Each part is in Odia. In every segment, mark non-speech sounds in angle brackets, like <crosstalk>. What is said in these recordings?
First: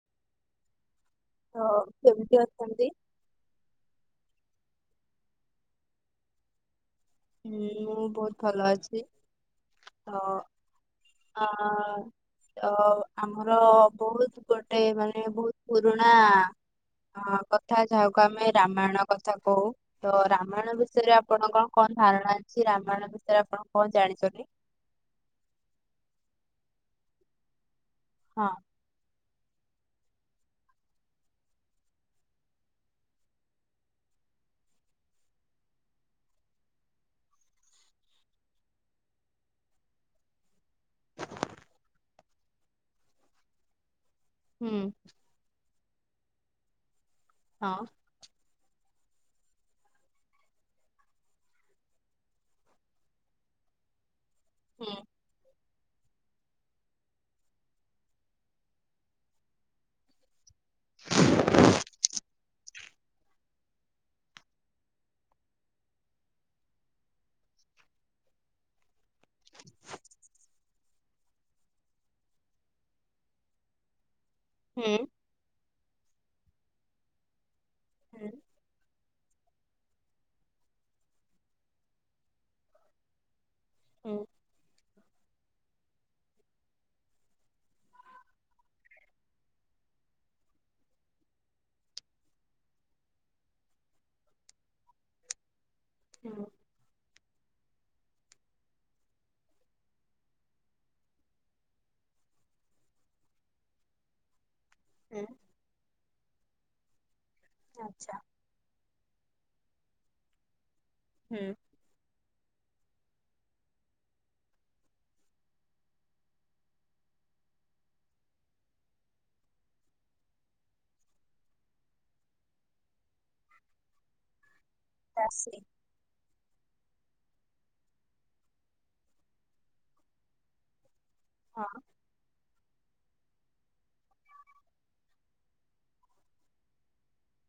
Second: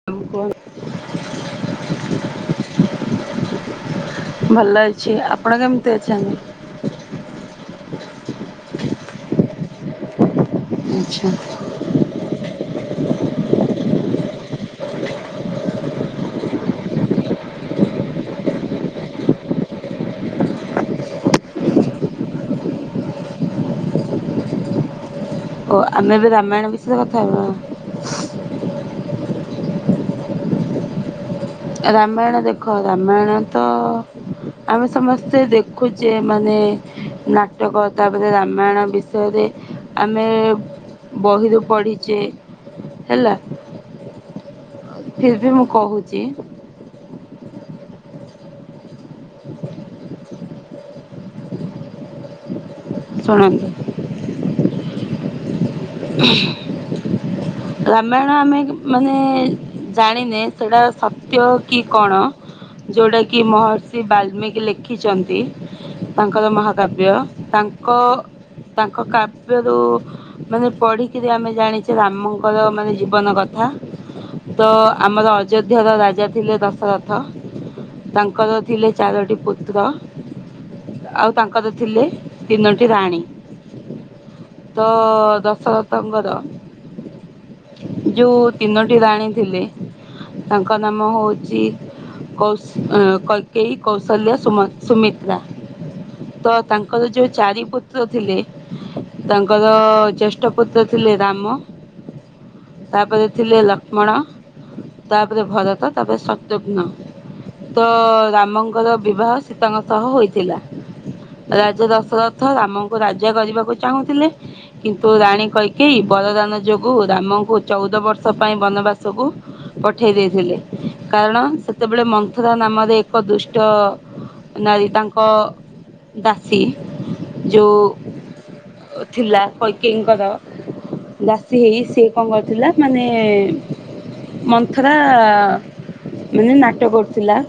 <unintelligible> ତ କେମିତି ଅଛନ୍ତି? ଭଲ ଅଛି ଆପଣ କେମିତି ଅଛନ୍ତି। ହୁଁ ମୁଁ ବହୁତ ଭଲ ଅଛିତ। ଆଚ୍ଛା। ହଁ। ତ ଆମର ବହୁତ ଗୋଟେ ମାନେ ବହୁତ ପୁରୁଣା। ହଁ କଥା ଯାହାକୁ ଆମେ ରାମାୟଣ କଥା କହୁ ତ ରାମାୟଣ ବିଷୟରେ ଆପଣ କଣ କଣ ଧାରଣା ଅଛି ରାମାୟଣ ବିଷୟରେ ଆପଣ କଣ ଜାଣିଛନ୍ତି। ଓ ଆମେ ଏବେ ରାମାୟଣ ବିଷୟରେ କଥା ହେବା। ହଁ। ରାମାୟଣ ଦେଖ ରାମାୟଣ ତ ଆମେ ସମସ୍ତେ ଦେଖୁଛେ ମାନେ ନାଟକ ତାପରେ ରାମାୟଣ ବିଷୟରେ। ଆମେ ବହିରୁ ପଢ଼ିଚେ ହେଲା। ହୁଁ। ଫିରବି ମୁଁ କହୁଛି। ହଁ। ଶୁଣନ୍ତୁ। ହୁଁ। ରାମାୟଣ ଆମେ ମାନେ ଜାଣିନେ ସେଟା ସତ୍ୟ କି କଣ? ଯୋଉଟା କିି ମହର୍ଷି ବାଲ୍ମୀିକି ଲେଖିଛନ୍ତି। ତାଙ୍କର ମହାକାବ୍ୟ ତାଙ୍କ ତାଙ୍କ କାବ୍ୟରୁ। ମାନେ ପଢ଼ିକିରି ଆମେ ଜାଣିଛେ ରାମଙ୍କର ମାନେ ଜୀବନ କଥା। ତ ହୁଁ ଆମର ଅଯୋଧ୍ୟାର ରାଜା ଥିଲେ ଦଶରଥ। ହୁଁ ତାଙ୍କର ଥିଲେ ଚାରୋଟି ପୁତ ତ୍ର ଆଉ ତାଙ୍କର ଥିଲେ ତିନୋଟି ରାଣୀ। ହୁଁ ତ ଦଶ ରଥଙ୍କର ଯୋଉ ତିନୋଟି ରାଣୀ ଥିଲେ ତାଙ୍କ ନାମ ହୋଉଚି କୌଶି କୈକେଇ କୌସଲ୍ୟା ସୁମ ସୁମିତ୍ରା। ହୁଁ ତ ତାଙ୍କର ଯୋଉ ଚାରି ପୁତ୍ର ଥିଲେ ତାଙ୍କର ଜୈ ଷ୍ଟ ପୁତ୍ର ଥିଲେ ରାମ ତାପରେ ଥିଲେ ଲକ୍ଷ୍ମଣ ହୁଁ ତାପରେ ଭରତ ତାପରେ ଶତ୍ରୁଘ୍ନ ତ ଆଚ୍ଛା ରାମଙ୍କର ବିବାହ ସୀତାଙ୍କ ସହ ହୋଇଥିଲା। ହୁଁ। ରାଜା ଦଶରଥ ରାମଙ୍କୁ ରାଜା କରିବାକୁ ଚାହୁଁଥିଲେ। ତୁ ରାଣୀ କୈକେଇ ବରଦାନ ଯୋଗୁ ରାମଙ୍କୁ ଚୋଉଦ ବର୍ଷ ପାଇଁ ବନବାସକୁ ପଠେଇ ଦେଇଥିଲେ କାରଣ ସେତେବେଳେ ମନ୍ଥରା ନାମରେ ଏକ ଦୁଷ୍ଟ ନାଳି ତାଙ୍କ ଦାସୀ ଦାସୀ ଯୋଉ ଥିଲା। କୈକେଇଙ୍କର ଦାସୀ ହଁ ହେଇ ସିଏ କଣ କରିଥିଲା ମାନେ ମନ୍ଥରା ମାନେ ନାଟ କରୁଥିଲା।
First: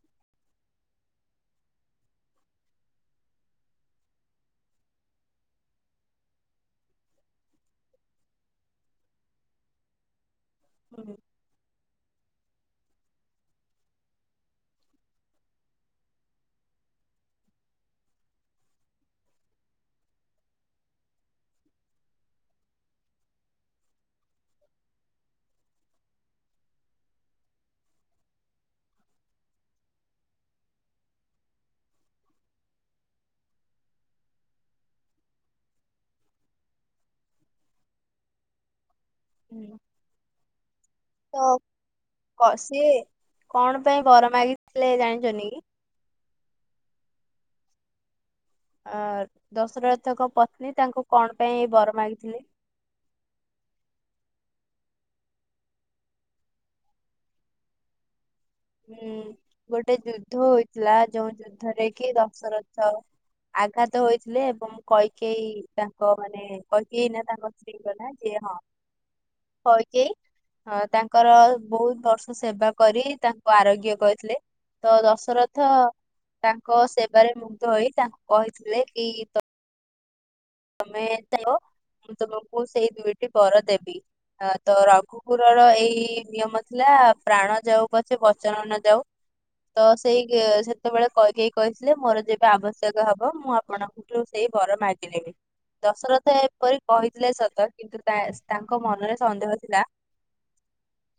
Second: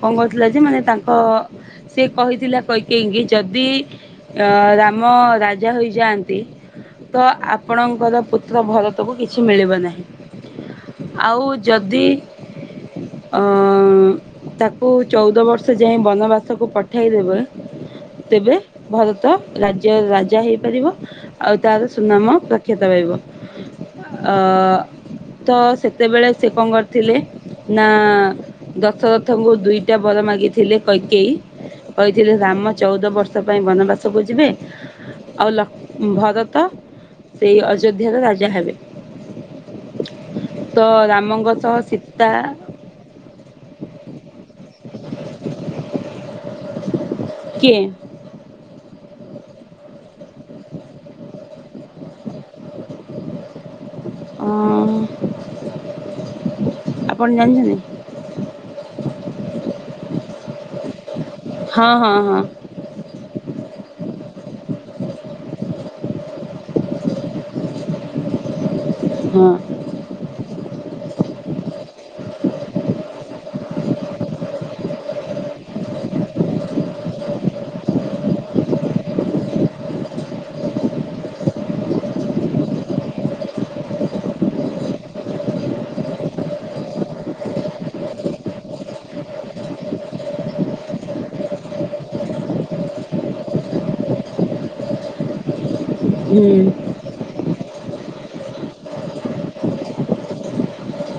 କଣ କହୁଥିଲା ଯେ ମାନେ ତାଙ୍କ ସିଏ କହିଥିଲା କୈକେଇଙ୍କି ଯଦି ରାମ ରାଜା ହୋଇଯାଆନ୍ ନ୍ତି ତ ଆପଣଙ୍କର ପୁତ୍ର ଭରତକୁ କିଛି ମିଳିବ ନାହିଁ। ହୁଁ ଆଉ ଯଦି ଅଁ ତାକୁ ଚୋଉଦ ବର୍ଷ ଯାଏଁ ବନବାସକୁ ପଠାଇଦେବେ ତେବେ ଭରତ ରାଜ୍ୟ ରାଜା ହେଇପାରିବେ। ଆଉ ତାର ସୁନାମ ପ୍ରଖ୍ୟାତ ରହିବ ଅ ତ ସେତେବେଳେ ସେ କଣ କରିଥିଲେ ନା ଦଶରଥଙ୍କୁ ଦୁଇଟା ବର ମାଗିଥିଲେ କୈକେଇ କହିଥିଲି ରାମ ଚୋଉଦ ବର୍ଷ ପାଇଁ ବନବାସକୁ ଯିବେ ଆଉ ଭାରତ ସେଇ ଅଯୋଧ୍ୟାର ରାଜା ହେବେ। ହୁଁ। ତ ତ ରାମଙ୍କ ସହ ସୀ କ ସିଏ କଣ ପାଇଁ ବର ମାଗିଥିଲେ ଜାଣିଚନ୍ତି କି? କିଏ? ଅ ଦଶରଥଙ୍କ ପତ୍ନୀ ତାଙ୍କୁ କଣ ପାଇଁ ଏ ବର ମାଗିଥିଲେ? ଅ ଆପଣ ଜାଣିଚନ୍ତି? ହୁଁ ଗୋଟେ ଯୁଦ୍ଧ ହୋଇଇଥିଲା ଯୋଉ ଯୁଦ୍ଧରେ ହଁ କି ହଁ ହଁ ଦଶରଥ ତ ଆଘାତ ହୋଇଥିଲେ ଏବଂ କୈକେଇ ତାଙ୍କ ମାନେ କୈକେଇ ନା ତାଙ୍କ ଯେନେ ଯିଏ ହଁ। ହୁଁ। କୈକେଇ ତାଙ୍କର ବହୁତ ବର୍ଷ ସେବା କରି ତା ଆରୋଗ୍ୟ କହିଥିଲେ ତ ଦଶରଥ ତାଙ୍କ ସେବାରେ ମୁଗ୍ଧ ହୋଇ ତାଙ୍କୁ କହିଥିଲେ କି ତ ତମେ ତାଙ୍କ ମୁଁ ତମକୁ ସେଇ ଦୁଇଟି ବର ଦେବି ତ ରଘୁ କୁକୁରର ଏଇ ନିୟମ ଥିଲା ପ୍ରାଣ ଯାଉ ପଛେ ବଚନ ନ ଯାଉ। ତ ସେଇ ସେତେବେଳେ କୈକେଇ କହିଥିଲେ ମୋର ଯେବେ ଆବଶ୍ୟକ ହବ ମୁଁ ଆପଣଙ୍କୁ ଠୁ ସେଇ ବର ମାଗିଲେ ବି। ଦଶରଥ ଏପରି ହୁଁ କହିଥିଲେ ସତ କିନ୍ତୁ ତାଙ୍କ ମନରେ ସନ୍ଦେହ ଥିଲା।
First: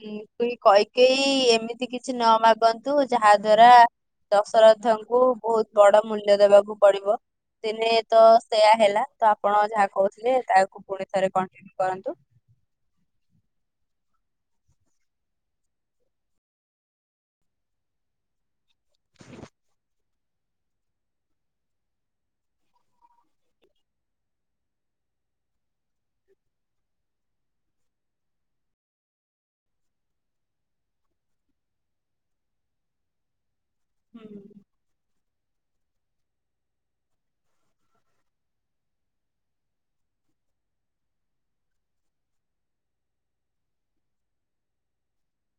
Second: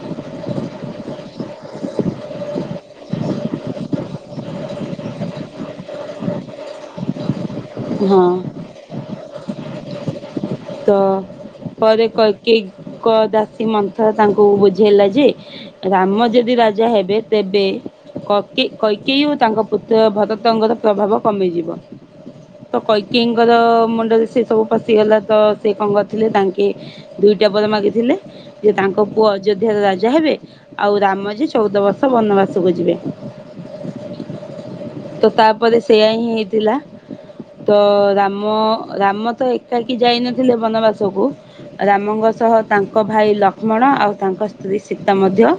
ହୁଁ କୈକେଇ ଏମିତି କିଛି ନ ମାଗନ୍ତୁ ଯାହା ଦ୍ଵାରା ଦଶରଥଙ୍କୁ ବହୁତ ବଡ଼ ମୂଲ୍ୟ ଦେବାକୁ ପଡିବ। ଦିନେ ତ ହଁ ସେୟା ହେଲା ତ ଆପଣ ଯାହା କହୁଥିଲେ ତାକୁ ପୁଣି ଥରେ କଣ୍ଟିନ୍ୟୁ କରନ୍ତୁ। କେ ଏକ ଦାସୀ ମଥ ତାଙ୍କୁ ବୁଝେଇଲା ଯେ ରାମ ଯଦି ରାଜା ହେବେ ତେବେ କକେଇ କୈକେଇ ଓ ତାଙ୍କ ପୁତ୍ର ଭଗତ୍ ପତଙ୍ଗର ପ୍ରଭାବ କମିଯିବ। ତ କୈକେଇଙ୍କର ମୁଣ୍ଡରେ ସେ ସବୁ ପଶିଗଲା ତ ସେ କଣ କରିଥିଲେ ତାଙ୍କେ। ଦୁଇଟା ବର ମାଗିଥିଲେ ଯେ ତାଙ୍କ ପୁଅ ଅଯୋଧ୍ୟାର ରାଜା ହେବେ। ଆଉ ରାମଜେ ଚଉଦ ବର୍ଷ ବନବାସକୁ ଯିବେ। ହୁଁ ହୁଁ। ତ ତାପରେ ସେଇୟା ହିଁ ହେଇଥିଲା। ତ ରାମ ରାମ ତ ଏକାକି ଯାଇନଥିଲେ ବନବାସକୁ। ରାମଙ୍କ ସହ ତାଙ୍କ ଭାଇ ଲକ୍ଷ୍ମଣ ଆଉ ତାଙ୍କ ସ୍ତ୍ରୀ ସୀତା ମଧ୍ୟ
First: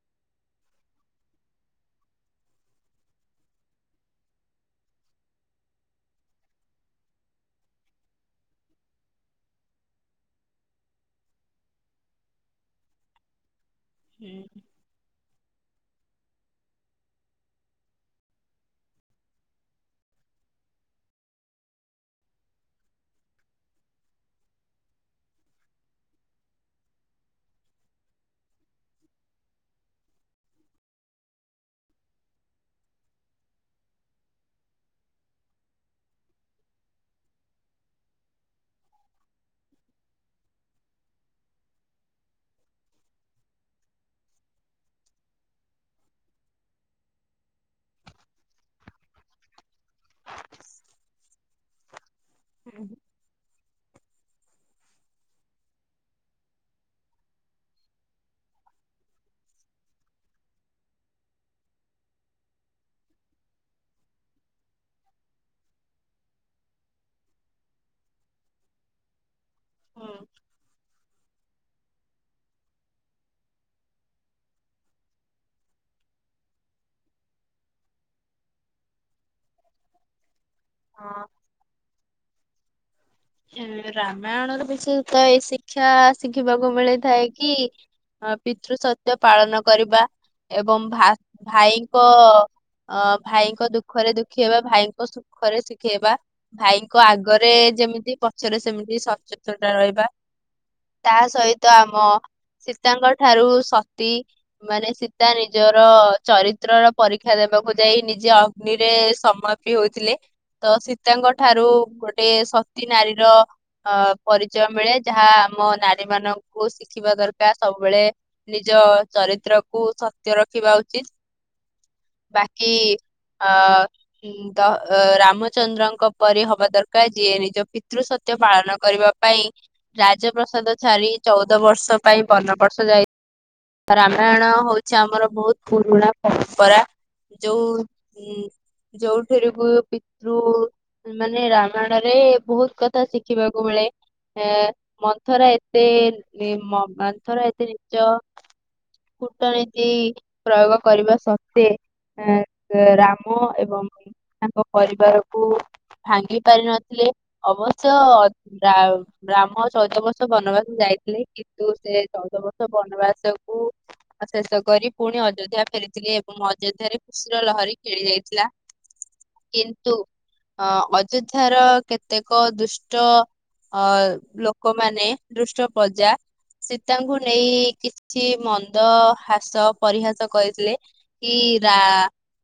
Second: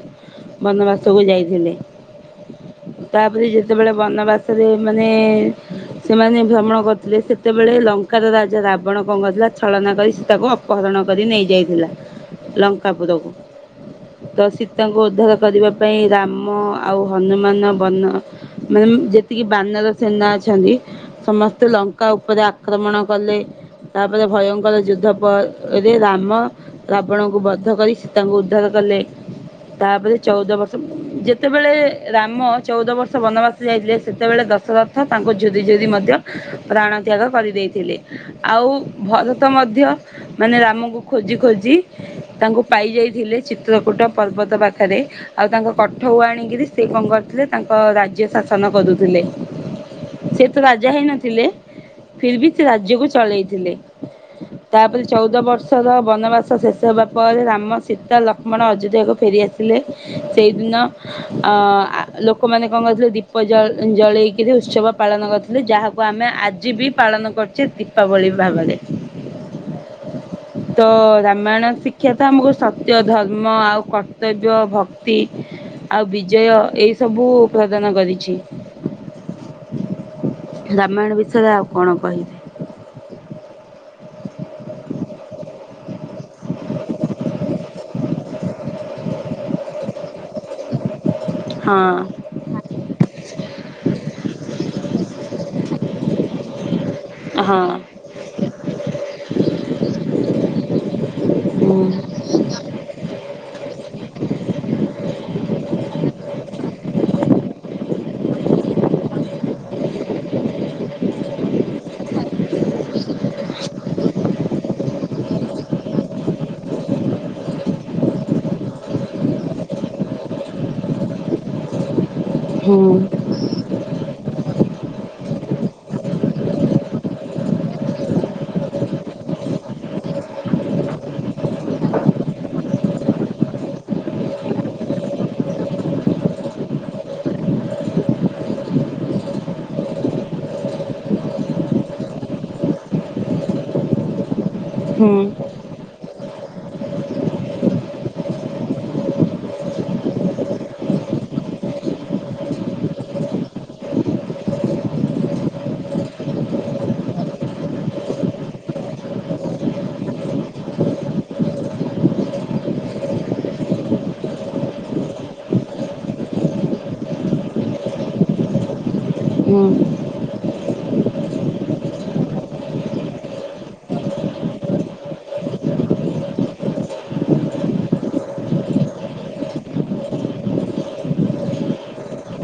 ବନବାସକୁ ଯାଇଥିଲେ। ତାପରେ ଯେତେବେଳେ ବନବାସରେ ମାନେ ସେମାନେ ଭ୍ରମଣ କରୁଥିଲେ ସେତେବେଳେ ଲଙ୍କାର ରାଜା ରାବଣ କଣ କରିଥିଲା। ଛଳନା କରି ସୀତା କୁ ଅପହରଣ କରି ନେଇ ଯାଇଥିଲା ଲଙ୍କା ପୁୁରକୁ। ତ ହୁଁ। ସୀତାଙ୍କୁ ଉଦ୍ଧାର କରିବା ପାଇଁ ରାମ ଆଉ ହନୁମାନ ବର୍ଣ୍ଣ ମାନେ ଯେତିକି ବାନର ସେନା ଅଛନ୍ତି। ସମସ୍ତେ ଲଙ୍କା ଉପରେ ଆକ୍ରମଣ କଲେ। ତାପରେ ଭୟଙ୍କର ଯୁଦ୍ଧ ପରେ ରାମ ରାବଣଙ୍କୁ ବଦ୍ଧ କରି ସୀତାଙ୍କୁ ଉଦ୍ଧାର କଲେ। ତାପରେ ଚଉଦ ବର୍ଷ ଯେତେବେଳେ ରାମ ଚଉଦ ବର୍ଷ ବନବାସ୍ ଯାଇଥିଲେ ସେତେବେଳେ ଦଶରଥ ତାଙ୍କୁ ଝୁରି ଝୁରି ମଧ୍ୟ ପ୍ରାଣ ତ୍ୟାଗ କରିଦେଇଥିଲେ। ଆଉ ଭରତ ମଧ୍ୟ ମାନେ ରାମଙ୍କୁ ଖୋଜି ଖୋଜି ତାଙ୍କୁ ପାଇଯାଇଥିଲେ ଚିତ୍ରକୂଟ ପର୍ବତ ପାଖେରେ। ଆଉ ତାଙ୍କ କଠଉ ଆଣିକିରି ସେ କଣ କରଥିଲେ ତାଙ୍କ ରାଜ୍ୟ ଶାସନ କରୁଥିଲେ। ସେ ତ ରାଜା ହେଇ ନଥିଲେ ଫିର୍ ବି ସେ ହୁଁ ରାଜ୍ୟକୁ ଚଳେଇଥିଲେ। ତାପରେ ଚଉଦ ବର୍ଷର ବନବାସ ଶେଷ ହେବା ପରେ ରାମ ସୀତା ଲକ୍ଷ୍ମଣ ଅଯୋଧ୍ୟାକୁ ଫେରିଆସ୍ ଥିଲେ ସେଇଦିନ ଅ ଆ ଲୋକମାନେ କଣ କରିଥିଲେ ଦୀପ ଜ ଜଳେଇକିରି ଉତ୍ସବ ପାଳନ କର୍ ଲେ ଯାହାକୁ ଆମେ ଆଜି ବି ପାଳନ କରୁଛେ ଦୀପାବଳି ଭାବରେ। ହୁଁ। ତ ରାମାୟଣ ଶିକ୍ଷା ତ ଆମକୁ ସତ୍ୟ ଧର୍ମ ଆଉ କର୍ତ୍ତବ୍ୟ ଭକ୍ତି। ଆଉ ବିଜୟ ଏଇ ସବୁ ପ୍ରଦାନ କରିଛି। ରାମାୟଣ ହଁ। ବିଷୟରେ ଆଉ କଣ କହିବି। ରାମାୟଣ ର ବିଷୟ ତ ଏଇ ଶିକ୍ଷା ଶିଖିବାକୁ ମିଳିଥାଏ କି ପିତୃ ସତ୍ୟ ପାଳନ କରିବା ଏବଂ ଭା ହଁ ଭାଇଙ୍କ ଅ ଭାଇଙ୍କ ଦୁଃଖରେ ଦୁଃଖିହେବା ଭାଇଙ୍କ ସୁଖରେ ସୁଖିହେବା। ଭାଇଙ୍କ ଆଗରେ ହଁ ଯେମିତି ପଛରେ ସେମିତି ସଚେତନା ରହିବା। ତା ସହିତ ହୁଁ ଆମ ସୀତାଙ୍କ ଠାରୁ ସତୀ। ମାନେ ସୀତା ନିଜର ଚରିତ୍ରର ପରୀକ୍ଷା ଦେବାକୁ ଯାଇ ନିଜେ ଅ ଗ୍ନୀରେ ସମାପି ହଉଥିଲେ ତ ସୀତାଙ୍କ ଠାରୁ ଗୋଟେ ସ ତୀ ନାରୀର ଅ ପରିଚୟ ମିଳେ ଯାହା ଆମ ନାରୀ ମାନଙ୍କୁ ଶିଖିବା ଦରକାର୍ ସବୁବେଳେ। ନିଜ ଚରିତ୍ରକୁୁ ସତ୍ୟ ରଖିବା ଉଚିତ୍। ବାକି ହୁଁ ଅ ହୁଁ। ତ ରାମଚନ୍ଦ୍ରଙ୍କ ପରି ହବା ଦରକାର ଯିଏ ନିଜ ପିତୃ ସତ୍ୟ ପାଳନ କରିବା ପାଇଁ ରାଜପ୍ରସାଦ ଛାରି ଚଉଦ ବର୍ଷ ପାଇଁ ବନ ବର୍ଷ ଯାଇ ରାମାୟଣ ହଉଚି ଆମର ବହୁତ ପୁରୁଣା ପପରା ଯୋଉ ଉଁ ଯୋଉଠୁରୁକୁ ପିତୃ। ମାନେ ରାମାୟଣରେ ବହୁତ୍ କଥା ଶିଖିବାକୁ ମିଳେ। ଏ ହୁଁ ମନ୍ଥର ଏତେ ମ ମ ମନ୍ଥର ଏତେ ନିଚ କୂଟନୀତି ପ୍ରୟୋଗ କରିବା ସତ୍ତ୍ୱେ। ଅ ରାମ ଏବଂ ତାଙ୍କ ପରିବାରକୁ ଭାଙ୍ଗି ପାରି ନଥିଲେ ଅବଶ୍ୟ। ରାଆ ରାମ ଚଉଦ ବର୍ଷ ବନବାସ ଯାଇଥିଲେ କିନ୍ତୁ ସେ ଚଉଦ ବର୍ଷ ବନବାସ ସବୁ। ଶେଷ କରି ପୁଣି ଅଯୋଧ୍ୟା ଫେରିଥିଲି ଏବଂ ଅଯୋଧ୍ୟାରେ ରେ ଖୁସିର ଲହରୀ ଖେଳି ଯାଇଥିଲା। ହୁଁ କିନ୍ତୁ ଅ ଅଯୋଧ୍ୟ ର କେତେକ ଦୁଷ୍ଟ ଅ ଲୋକମାନେ ଦୁଷ୍ଟ ପଜା ସୀତାଙ୍କୁ ନେଇ କିଛି ଛି ମନ୍ଦ ହ୍ରାସ ପରିହାସ କରିଥିଲେ। କି ରା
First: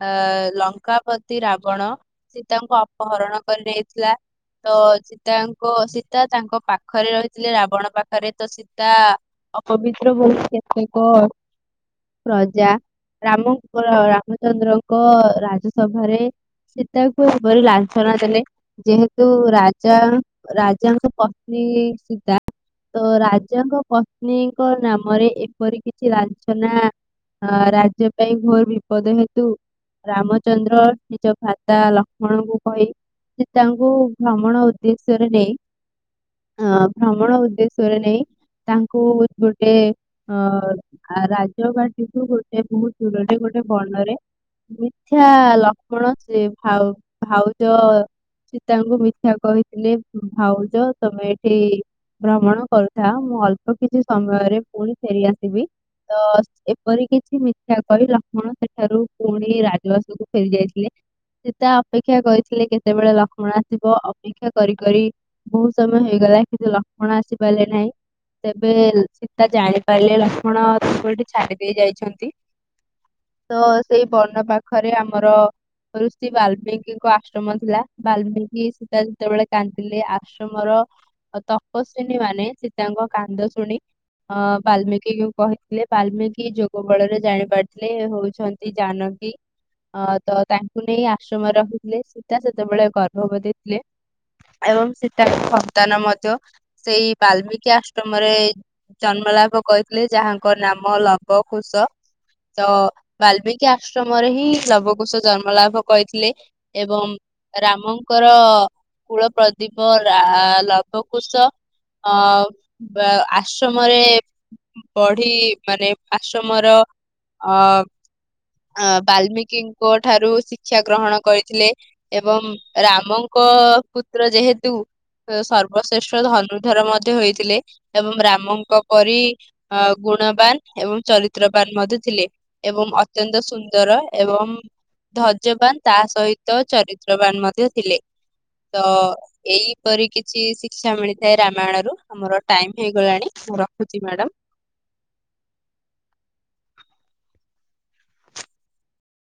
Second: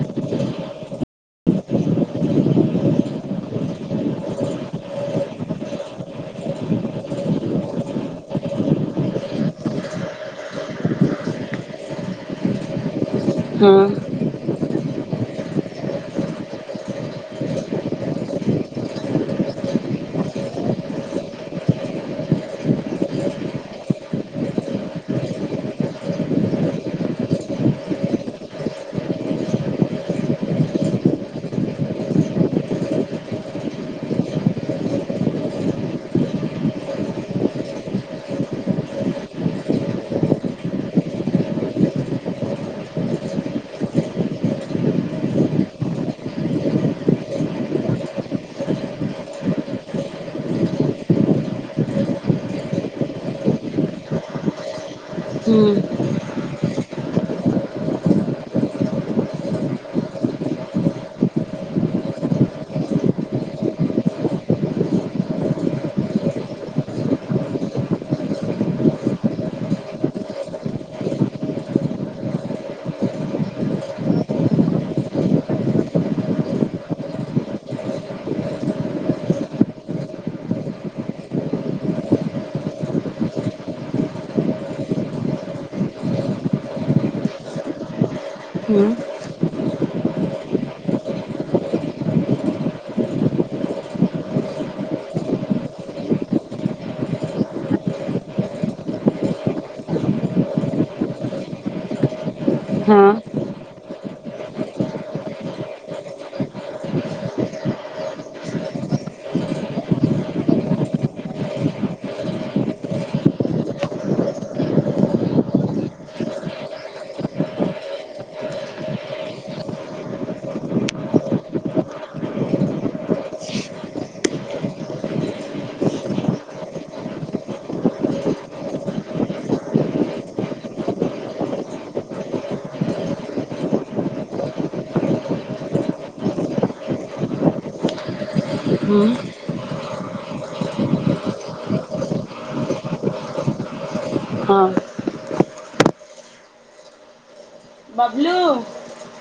ଅ ଲଙ୍କାପତି ରାବଣ। ସେ ତାଙ୍କୁ ଅପହରଣ କରିଦେଇଥିଲା। ତ ସୀତାଙ୍କ ସୀତା ତାଙ୍କ ପାଖରେ ରହିଥିଲେ। ରାବଣ ପାଖରେ ତ ସୀତା ଅପବିତ୍ର ବହୁତ୍। କେତେକ ପ୍ରଜା ହଁ। ରାମଙ୍କର ରାମଚନ୍ଦ୍ର ଙ୍କ ରାଜସଭାରେ ସେ ତାକୁ ଏଭରି ଲାଛନା ଦେଲେ। ଯେହେତୁ ରାଜା ରାଜାଙ୍କ ପତ୍ନୀ ସିତା ତ ରାଜାଙ୍କ ପତ୍ନୀଙ୍କ ନାମରେ ଏପରି କିଛି ଲଞ୍ଚନା ହ ରାଜ୍ୟ ପାଇଁ ଘୋର ବିପଦ ହେତୁ ରାମଚନ୍ଦ୍ର ନିଜ ଭାତା ଲକ୍ଷ୍ମଣଙ୍କୁ କହି ସେ ତାଙ୍କୁ ଭ୍ରମଣ ଉଦ୍ଦେଶ୍ୟ ରେ ନେଇ ଅ ଭ୍ରମଣ ଉଦ୍ଦେଶ୍ୟରେ ନେଇ ତାଙ୍କୁ ଗୋଟେ ଅ ରାଜଘାଟିକୁୁ ଗୋଟେ ବହୁତ ଦୂରରେ ଗୋଟେ ବନରେ ମିଥ୍ୟା ଲକ୍ଷ୍ମଣ ସେ ଭାଉ ଭାଉଜ। ସୀତାଙ୍କୁ ମିଥ୍ୟା କହିଥିଲେ ଭାଉଜ ତମେ ଏଠି ଭ୍ରମଣ କରୁଥାଅ ମୁଁ ଅଳ୍ପ କିଛି ସମୟରେ ପୁଣି ଫେରିଆସିବି। ହୁଁ ତ ଏପରି କିଛି ମିଥ୍ୟା କହି ଲକ୍ଷ୍ମଣ ସେଠାରୁ ପୁଣି ରାଜବାସକୁ ଫେରି ଯାଇଥିଲେ। ସୀତା ଅପେକ୍ଷା କରିଥିଲେ କେତେବେଳେ ଲକ୍ଷ୍ମଣ ଆସିବ? ଅପେକ୍ଷା କରି କରି ବହୁତ ସମୟ ହେଇଗଲା କିନ୍ତୁ ଲକ୍ଷ୍ମଣ ଆସିପାରିଲେ ନାହିଁ। ତେବେ ତା ଜାଣିପାରିଲେ ଲକ୍ଷ୍ମଣ ତାଙ୍କୁ ଏଠି ଛାଡ଼ି ଦେଇି ଯାଇଛନ୍ତି। ତ ସେଇ ବର୍ଣ୍ଣ ପାଖରେ ଆମର ଋଷି ବାଲ୍ମିକିଙ୍କ ଆଶ୍ରମ ଥିଲା। ବାଲ୍ମିକି ସୀତା ଯେତେବେଳେ କାନ୍ଦିଲେ ଆଶ୍ରମର ତପସ୍ୱିନୀ ମାନେ ସୀତାଙ୍କ କାନ୍ଦ ଶୁଣି ଅ ବାଲମିକି କି କହିଥିଲେ ବାଲମିକି ଯୋଗ ବଳରେ ଜାଣି ପାରିଥିଲେ ହଉ ଅଛନ୍ତି ହୁଁ ଜାନକୀ। ଅ ତ ତାଙ୍କୁ ନେଇ ଆଶ୍ରମ ରଖିଥିଲେ ସୀତା ସେତେବେଳେ ଗର୍ଭବତୀଥିଲେ। ଏବଂ ସୀତାଙ୍କ ସନ୍ତାନ ମଧ୍ୟ ସେଇ ବାଲମିକି ଆଶ୍ର ମରେ ଜନ୍ମଲାଭ କରିଥିଲେ, ଯାହାଙ୍କ ନାମ ଲବ କୁସ। ତ ହଁ ବାଲ୍ମିକି ଆଶ୍ରମରେ ହିଁ ଲବକୁଶ ଜନ୍ମଲାଭ କରିଥିଲେ। ଏବଂ ରାମଙ୍କର କୁଳ ପ୍ରଦୀପ ଲା ଲଭକୁଶ ଅ ବା ଆସ ଆଶ୍ରମରେ ବଢି ମାନେ ଆଶ୍ରମର ଅ ଅ ବାଲ୍ମିକିଙ୍କ ଠାରୁ ଶିକ୍ଷା ଗ୍ରହଣ କରିଥିଲେ। ଏବଂ ରାମଙ୍କ ପୁତ୍ର ଯେହେତୁ ସର୍ବଶ୍ରେଷ୍ଠ ଧନୁଧର ମଧ୍ୟ ହେଇଥିଲେ ଏବଂ ରାମଙ୍କ ପରି ଅ ଗୁଣବାନ ଏବଂ ଚରିତ୍ରବାନ ମଧ୍ୟ ଥିଲେ। ଏବଂ ଅତ୍ୟନ୍ତ ସୁନ୍ଦର ଏବଂ ଧୈର୍ଯ୍ୟବାନ ତା ସହିତ ଚରିତ୍ରବାନ ମଧ୍ୟ ଥିଲେ। ତ ହୁଁ ଏଇପରି କିଛି ଶିକ୍ଷା ମିଳିଥାଏ ରାମାୟଣରୁ। ଆମର ଟାଇମ ହେଇଗଲାଣି ମୁଁ ରଖୁଛି ମ୍ୟାଡାମ। ହଁ। ବବଲୁ।